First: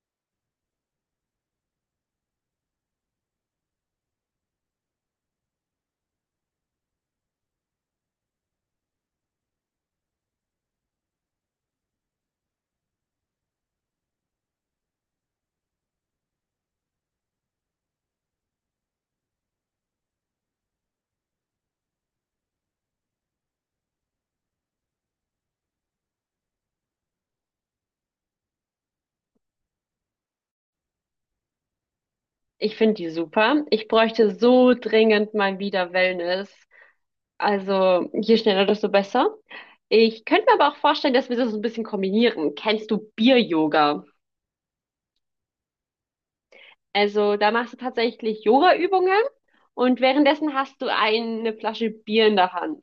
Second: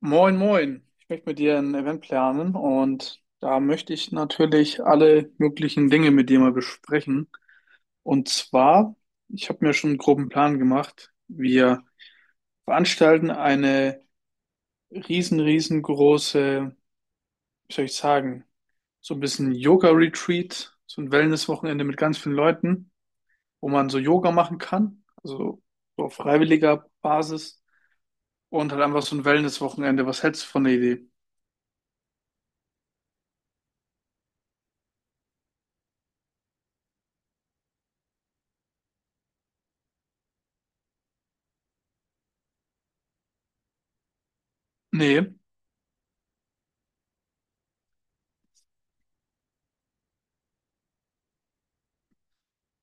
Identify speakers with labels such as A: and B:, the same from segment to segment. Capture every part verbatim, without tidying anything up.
A: Moin, moin. Ich möchte mit dir ein Event planen und da möchte ich natürlich alle möglichen Dinge mit dir mal besprechen. Und zwar, ich habe mir schon einen groben Plan gemacht. Wir veranstalten eine riesen, riesengroße, wie soll ich sagen, so ein bisschen Yoga-Retreat, so ein Wellness-Wochenende mit ganz vielen Leuten, wo man so Yoga machen kann, also so auf freiwilliger Basis und halt einfach so ein Wellness-Wochenende. Was hältst du von der Idee?
B: Ich finde die super. Ich bräuchte so dringend mal wieder Wellness. Also je schneller, desto besser. Ich könnte mir aber auch vorstellen, dass wir das so ein bisschen kombinieren. Kennst du Bier-Yoga?
A: Nee,
B: Also da machst du tatsächlich Yoga-Übungen und währenddessen hast du eine Flasche Bier in der Hand.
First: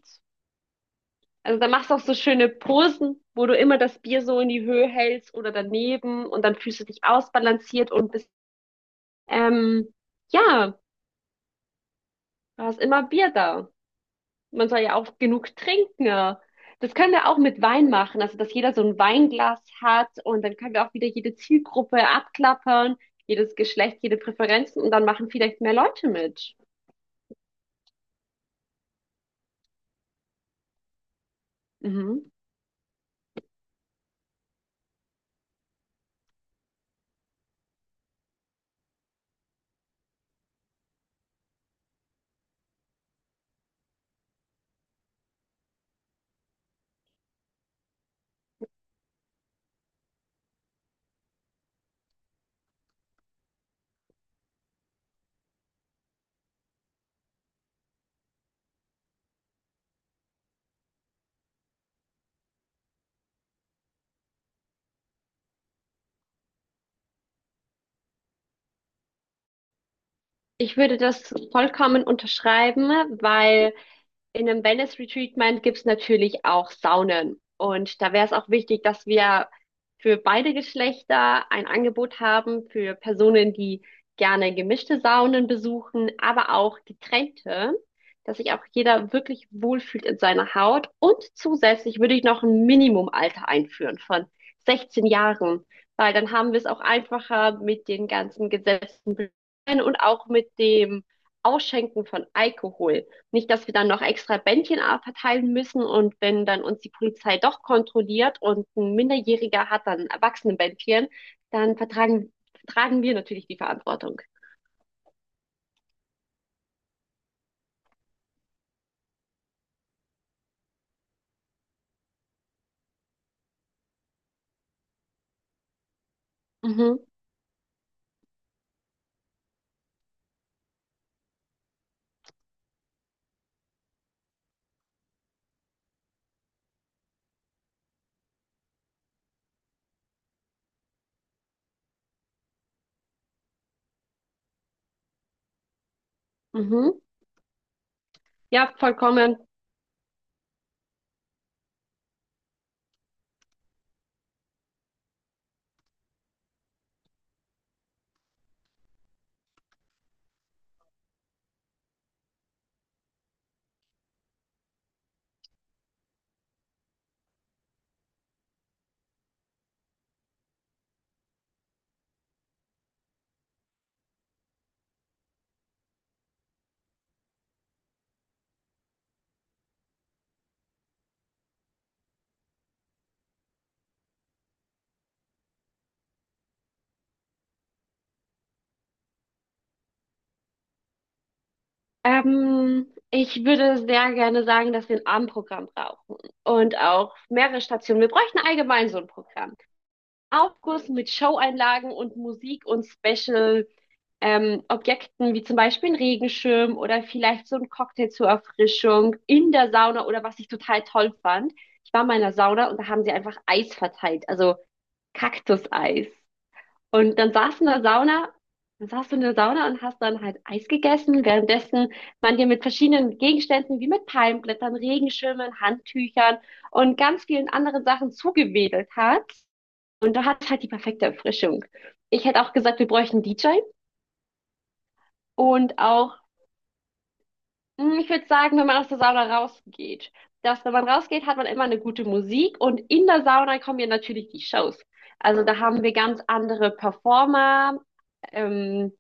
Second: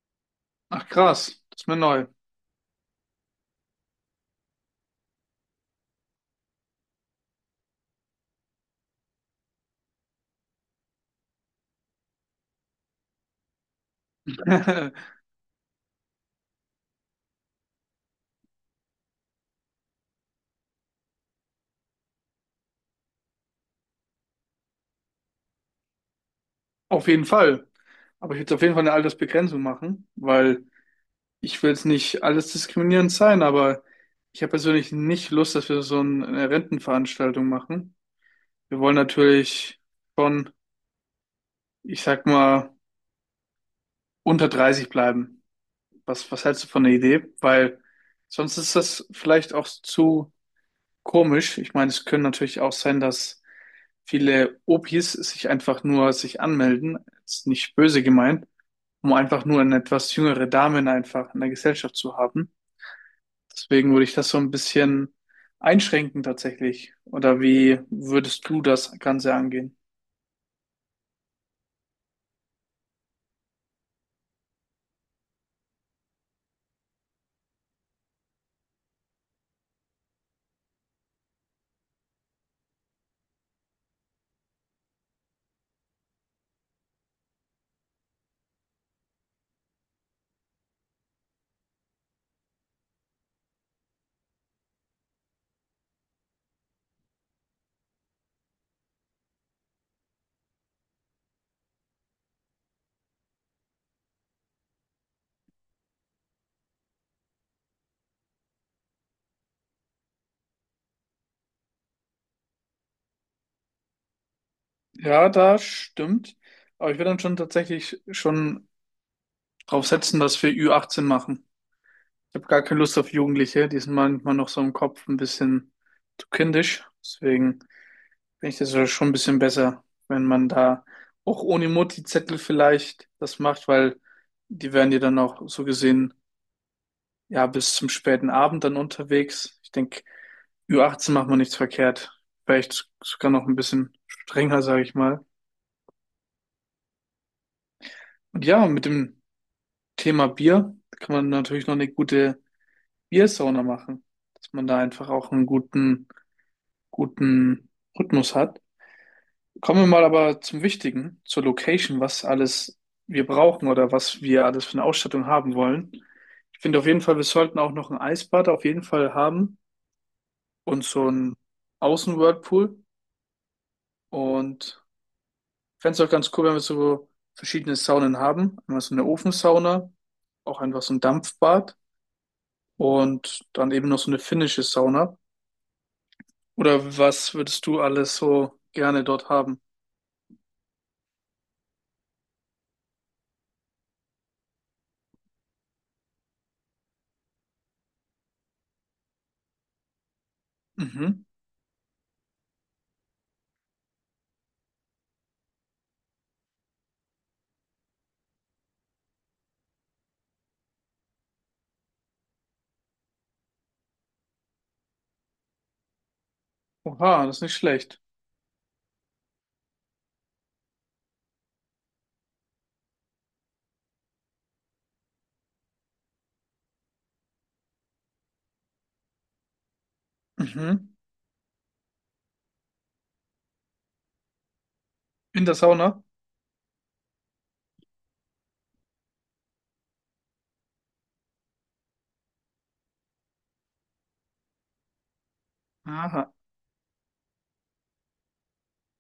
A: ach krass,
B: Also
A: das ist
B: da
A: mir
B: machst du auch
A: neu.
B: so schöne Posen, wo du immer das Bier so in die Höhe hältst oder daneben und dann fühlst du dich ausbalanciert und bist, ähm, ja, du hast immer Bier da. Man soll ja auch genug trinken. Das können wir auch mit Wein machen, also dass jeder so ein Weinglas hat und dann können wir auch wieder jede Zielgruppe abklappern, jedes Geschlecht, jede Präferenzen und dann machen vielleicht mehr Leute mit.
A: Auf jeden Fall. Aber ich würde auf jeden Fall eine Altersbegrenzung machen, weil ich will jetzt nicht
B: Mhm.
A: alles diskriminierend sein, aber ich habe persönlich nicht Lust, dass wir so eine Rentenveranstaltung machen. Wir wollen natürlich schon, ich sag mal, unter dreißig bleiben. Was, was hältst du von der Idee? Weil sonst ist das vielleicht auch zu komisch. Ich meine, es können natürlich auch sein, dass viele Opis sich einfach nur sich anmelden. Ist nicht böse gemeint, um einfach nur eine etwas jüngere Dame einfach in der Gesellschaft zu haben. Deswegen würde ich das so ein bisschen einschränken tatsächlich. Oder wie würdest du das Ganze angehen?
B: Ich würde das vollkommen unterschreiben, weil in einem Wellness-Retreatment gibt's natürlich auch Saunen. Und da wäre es auch wichtig, dass wir für beide Geschlechter ein Angebot haben, für Personen, die gerne gemischte Saunen besuchen, aber auch getrennte, dass sich auch jeder wirklich wohlfühlt in seiner Haut. Und zusätzlich würde ich noch ein Minimumalter einführen von sechzehn Jahren, weil dann haben wir es auch einfacher mit den ganzen Gesetzen und auch mit dem Ausschenken von Alkohol. Nicht, dass wir dann noch extra Bändchen verteilen müssen und wenn dann uns die Polizei doch kontrolliert und ein Minderjähriger hat dann ein Erwachsenenbändchen, dann vertragen, tragen wir natürlich die Verantwortung.
A: Ja, das stimmt. Aber ich würde dann schon tatsächlich schon drauf setzen, dass wir ü achtzehn machen. Ich habe gar keine Lust auf Jugendliche. Die sind manchmal noch so im Kopf ein bisschen zu kindisch.
B: Mhm,
A: Deswegen finde ich das ja schon ein bisschen besser, wenn man da auch ohne Mutti-Zettel vielleicht das macht, weil die werden dir dann auch so gesehen ja, bis zum späten Abend dann unterwegs. Ich denke, ü achtzehn macht man nichts verkehrt. Vielleicht sogar noch ein bisschen strenger, sage ich mal.
B: mhm.
A: Und ja,
B: Ja,
A: mit dem
B: vollkommen.
A: Thema Bier kann man natürlich noch eine gute Biersauna machen, dass man da einfach auch einen guten, guten Rhythmus hat. Kommen wir mal aber zum Wichtigen, zur Location, was alles wir brauchen oder was wir alles für eine Ausstattung haben wollen. Ich finde auf jeden Fall, wir sollten auch noch ein Eisbad auf jeden Fall haben und so ein Außenwhirlpool. Und fände es auch ganz cool, wenn wir so verschiedene Saunen haben. Einmal so eine Ofensauna, auch einfach so ein Dampfbad und dann eben noch so eine finnische Sauna. Oder was würdest du alles so gerne dort haben?
B: Ähm, ich würde sehr gerne sagen, dass wir ein Abendprogramm brauchen und auch mehrere Stationen. Wir bräuchten allgemein so ein Programm. Aufguss mit
A: Mhm.
B: Showeinlagen und Musik und Special ähm, Objekten, wie zum Beispiel ein Regenschirm oder vielleicht so ein Cocktail zur Erfrischung in der Sauna oder was ich total toll fand. Ich war mal in der Sauna und da haben sie einfach Eis verteilt, also Kaktuseis. Und
A: Oha,
B: dann
A: das ist nicht
B: saß du in der
A: schlecht.
B: Sauna, dann saß du in der Sauna und hast dann halt Eis gegessen, währenddessen man dir mit verschiedenen Gegenständen wie mit Palmblättern, Regenschirmen, Handtüchern und ganz vielen anderen Sachen zugewedelt hat. Und da hat halt die
A: Mhm.
B: perfekte Erfrischung. Ich hätte auch gesagt, wir bräuchten einen D J
A: In der
B: und
A: Sauna?
B: auch, hm, ich würde sagen, wenn man aus der Sauna rausgeht, dass wenn man rausgeht, hat man immer eine gute Musik und in der Sauna kommen ja natürlich die Shows. Also da haben wir ganz
A: Aha.
B: andere Performer, ähm,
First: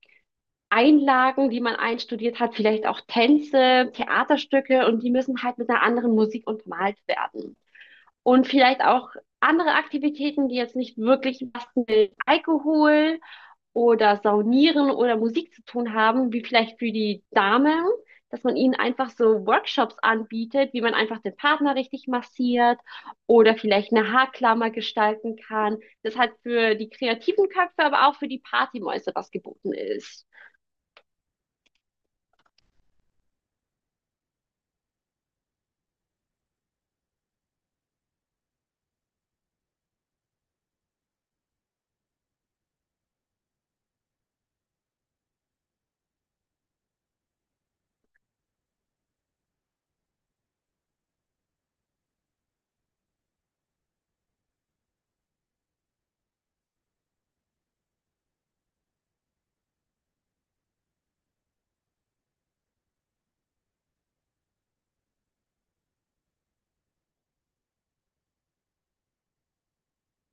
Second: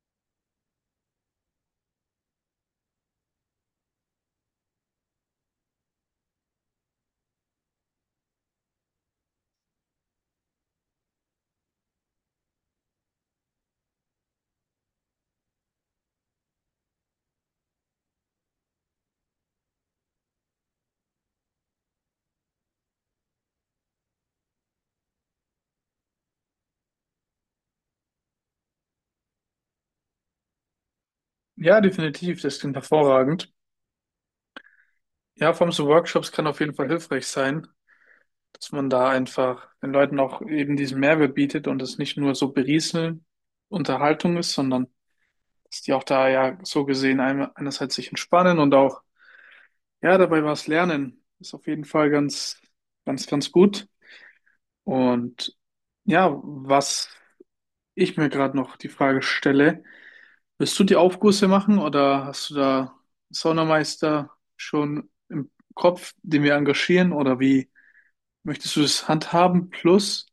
B: Einlagen, die man einstudiert hat, vielleicht auch Tänze, Theaterstücke und die müssen halt mit einer anderen Musik untermalt werden. Und vielleicht auch andere Aktivitäten, die jetzt nicht wirklich was mit Alkohol oder Saunieren oder Musik zu tun haben, wie vielleicht für die Damen, dass man ihnen einfach so Workshops anbietet, wie man einfach den Partner richtig massiert oder vielleicht eine Haarklammer gestalten kann. Das hat für die kreativen Köpfe, aber auch für die Partymäuse was geboten ist.
A: Ja, definitiv, das klingt hervorragend. Ja, vor allem so Workshops kann auf jeden Fall hilfreich sein, dass man da einfach den Leuten auch eben diesen Mehrwert bietet und es nicht nur so berieseln Unterhaltung ist, sondern dass die auch da ja so gesehen ein- einerseits sich entspannen und auch, ja, dabei was lernen. Ist auf jeden Fall ganz, ganz, ganz gut. Und ja, was ich mir gerade noch die Frage stelle, willst du die Aufgüsse machen oder hast du da einen Saunameister schon im Kopf, den wir engagieren oder wie möchtest du das handhaben? Plus,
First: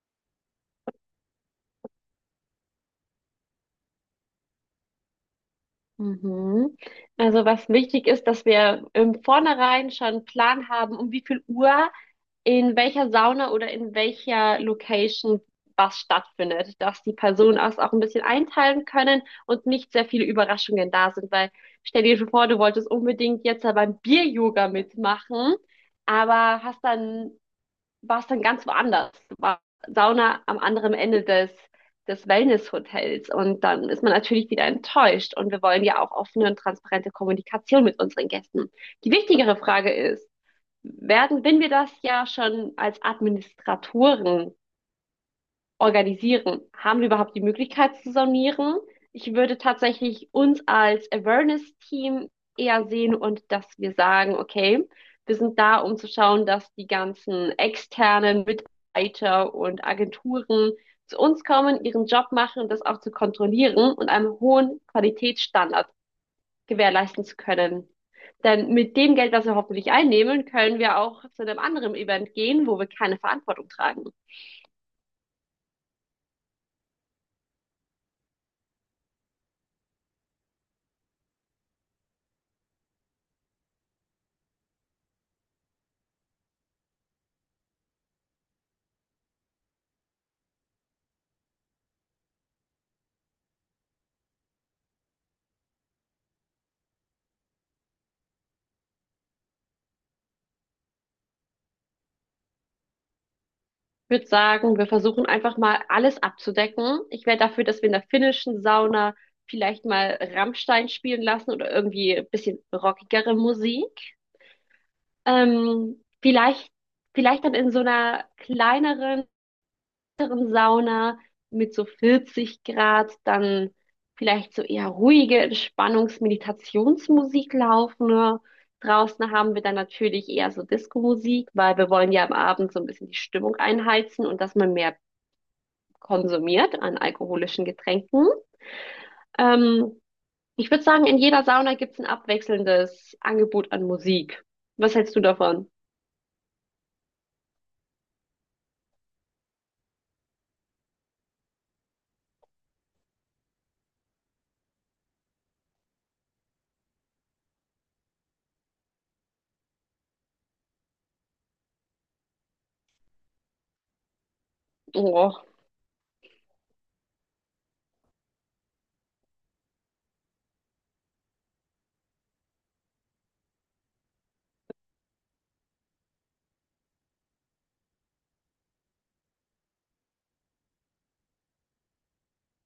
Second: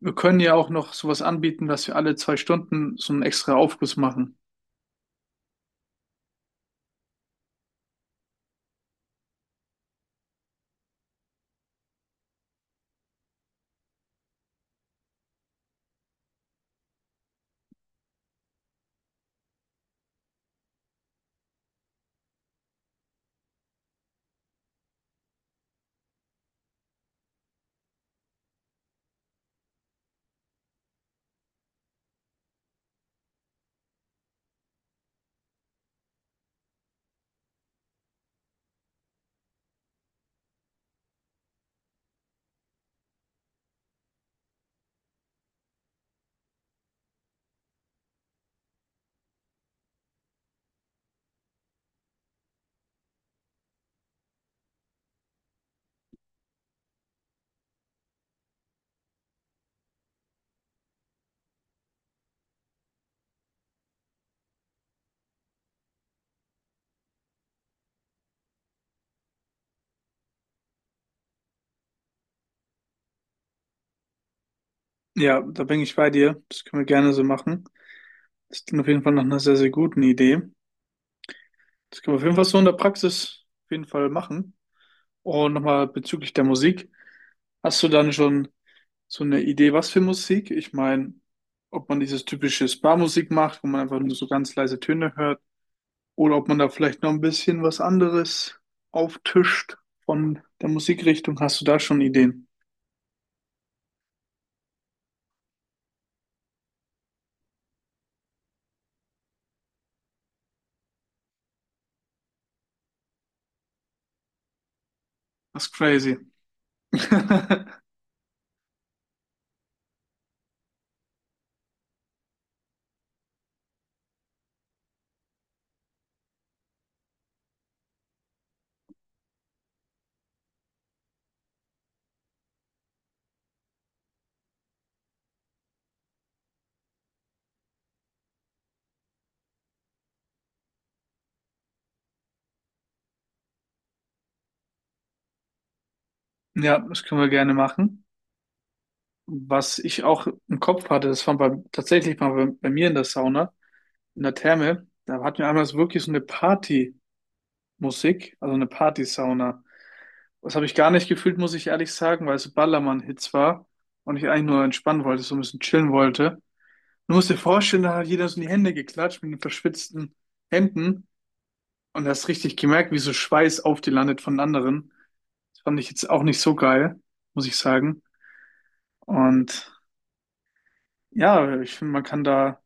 A: wir können ja auch noch sowas anbieten, dass wir alle zwei Stunden so einen extra Aufguss machen.
B: Mhm. Also was wichtig ist, dass wir im Vornherein schon einen Plan haben, um wie viel Uhr in welcher Sauna oder in welcher Location was stattfindet, dass die Personen das auch ein bisschen einteilen können und nicht sehr viele Überraschungen da sind, weil stell dir vor, du wolltest unbedingt jetzt da beim Bier-Yoga mitmachen, aber hast dann, warst dann ganz woanders. Du warst Sauna am anderen Ende des, des Wellness-Hotels und dann ist man natürlich wieder enttäuscht und wir wollen ja auch offene und transparente Kommunikation mit unseren Gästen. Die wichtigere Frage ist, werden, wenn wir das ja schon als Administratoren organisieren, haben wir überhaupt die Möglichkeit zu sonieren? Ich würde tatsächlich uns als Awareness-Team eher sehen und dass wir sagen, okay, wir sind da, um zu schauen, dass die ganzen externen Mitarbeiter und Agenturen zu uns kommen, ihren Job machen und das auch zu kontrollieren und einem hohen Qualitätsstandard gewährleisten zu können. Denn mit dem Geld, was wir hoffentlich einnehmen, können wir auch zu einem anderen Event gehen, wo wir keine Verantwortung tragen.
A: Ja, da bin ich bei dir. Das können wir gerne so machen. Das klingt auf jeden Fall nach einer sehr, sehr guten Idee. Das können wir auf jeden Fall so in der Praxis auf jeden Fall machen. Und nochmal bezüglich der Musik. Hast du dann schon so eine Idee, was für Musik? Ich meine, ob man dieses typische Spa-Musik macht, wo man einfach nur so ganz leise Töne hört, oder ob man da vielleicht noch ein bisschen was anderes auftischt von der Musikrichtung. Hast du da schon Ideen?
B: Ich würde sagen, wir versuchen einfach mal alles abzudecken. Ich wäre dafür, dass wir in der finnischen Sauna vielleicht mal Rammstein spielen lassen oder irgendwie ein bisschen rockigere Musik.
A: Das ist
B: Ähm,
A: crazy.
B: vielleicht, vielleicht dann in so einer kleineren Sauna mit so vierzig Grad, dann vielleicht so eher ruhige Entspannungs-Meditationsmusik laufen. Ne? Draußen haben wir dann natürlich eher so Disco-Musik, weil wir wollen ja am Abend so ein bisschen die Stimmung einheizen und dass man mehr konsumiert an alkoholischen Getränken. Ähm, ich würde sagen, in jeder Sauna gibt's ein abwechselndes Angebot an Musik. Was hältst du davon?
A: Ja, das können wir gerne machen. Was ich auch im Kopf hatte, das war bei, tatsächlich mal bei, bei mir in der Sauna. In der Therme, da hatten wir einmal so wirklich so eine Partymusik, also eine Partysauna. Das habe ich gar nicht gefühlt, muss ich ehrlich sagen, weil es so Ballermann-Hits war und ich eigentlich nur entspannen wollte, so ein
B: Oh,
A: bisschen chillen wollte. Du musst dir vorstellen, da hat jeder so in die Hände geklatscht mit den verschwitzten Händen und hast richtig gemerkt, wie so Schweiß auf die landet von anderen. Das fand ich jetzt auch nicht so geil, muss ich sagen. Und ja, ich finde, man kann da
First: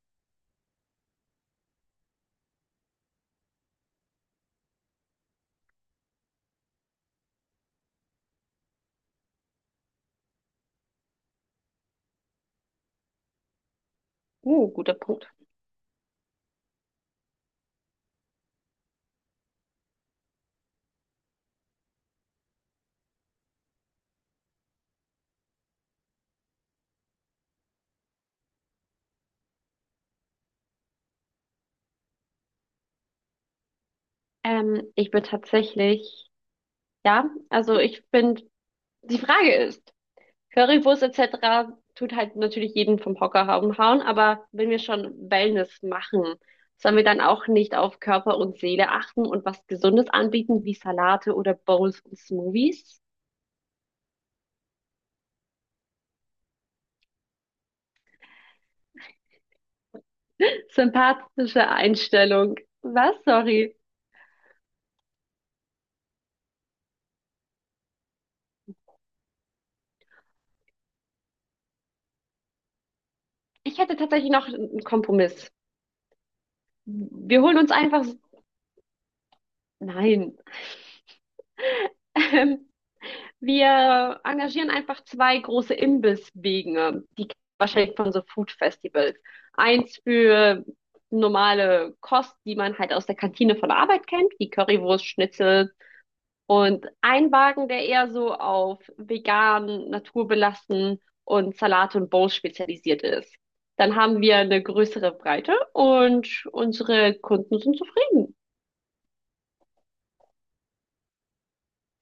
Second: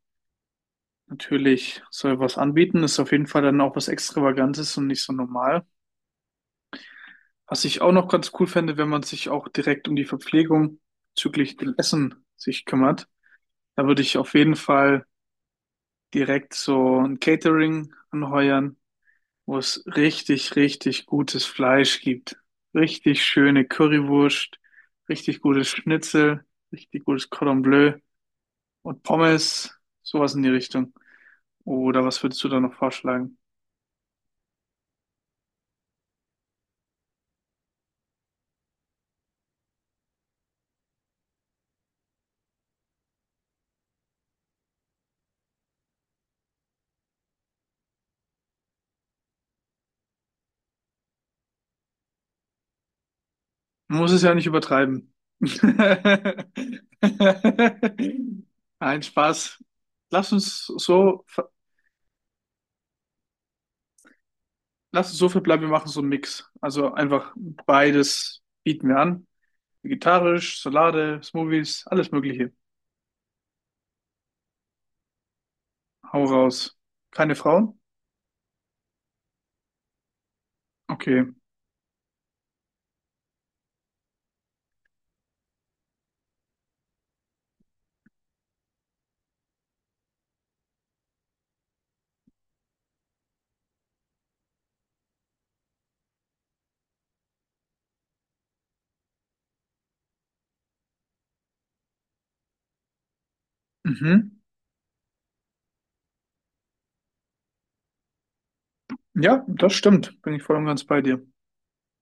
A: natürlich so etwas anbieten. Ist auf jeden Fall dann auch was Extravagantes und nicht so normal. Was ich auch noch ganz cool fände, wenn man sich auch direkt um die Verpflegung bezüglich dem Essen sich kümmert. Da würde ich auf jeden
B: uh, guter
A: Fall
B: Punkt.
A: direkt so ein Catering anheuern, wo es richtig, richtig gutes Fleisch gibt. Richtig schöne Currywurst, richtig gutes Schnitzel, richtig gutes Cordon Bleu und Pommes, sowas in die Richtung. Oder was würdest du da noch vorschlagen?
B: Ähm, ich bin tatsächlich, ja, also ich bin die Frage ist, Currywurst et cetera tut halt natürlich jeden vom Hocker hau- hauen, aber wenn wir schon Wellness machen, sollen wir dann auch nicht auf Körper und Seele achten und was Gesundes anbieten, wie Salate oder Bowls und Smoothies?
A: Man muss es ja nicht übertreiben. Nein, Spaß. Lass uns so, ver-
B: Sympathische Einstellung. Was? Sorry.
A: lass uns so verbleiben, wir machen so einen Mix. Also einfach beides bieten wir an. Vegetarisch, Salate, Smoothies, alles Mögliche.
B: Ich hätte tatsächlich noch einen Kompromiss.
A: Hau raus. Keine
B: Wir holen uns
A: Frauen?
B: einfach... Nein.
A: Okay.
B: Wir engagieren einfach zwei große Imbisswege, die kennt man wahrscheinlich von so Food Festivals. Eins für normale Kost, die man halt aus der Kantine von der Arbeit kennt, wie Currywurst, Schnitzel und ein Wagen, der eher so auf vegan, naturbelassen und Salate und Bowls spezialisiert ist. Dann haben
A: Mhm.
B: wir eine größere Breite und unsere Kunden sind zufrieden.
A: Ja, das stimmt. Bin ich voll und ganz bei dir.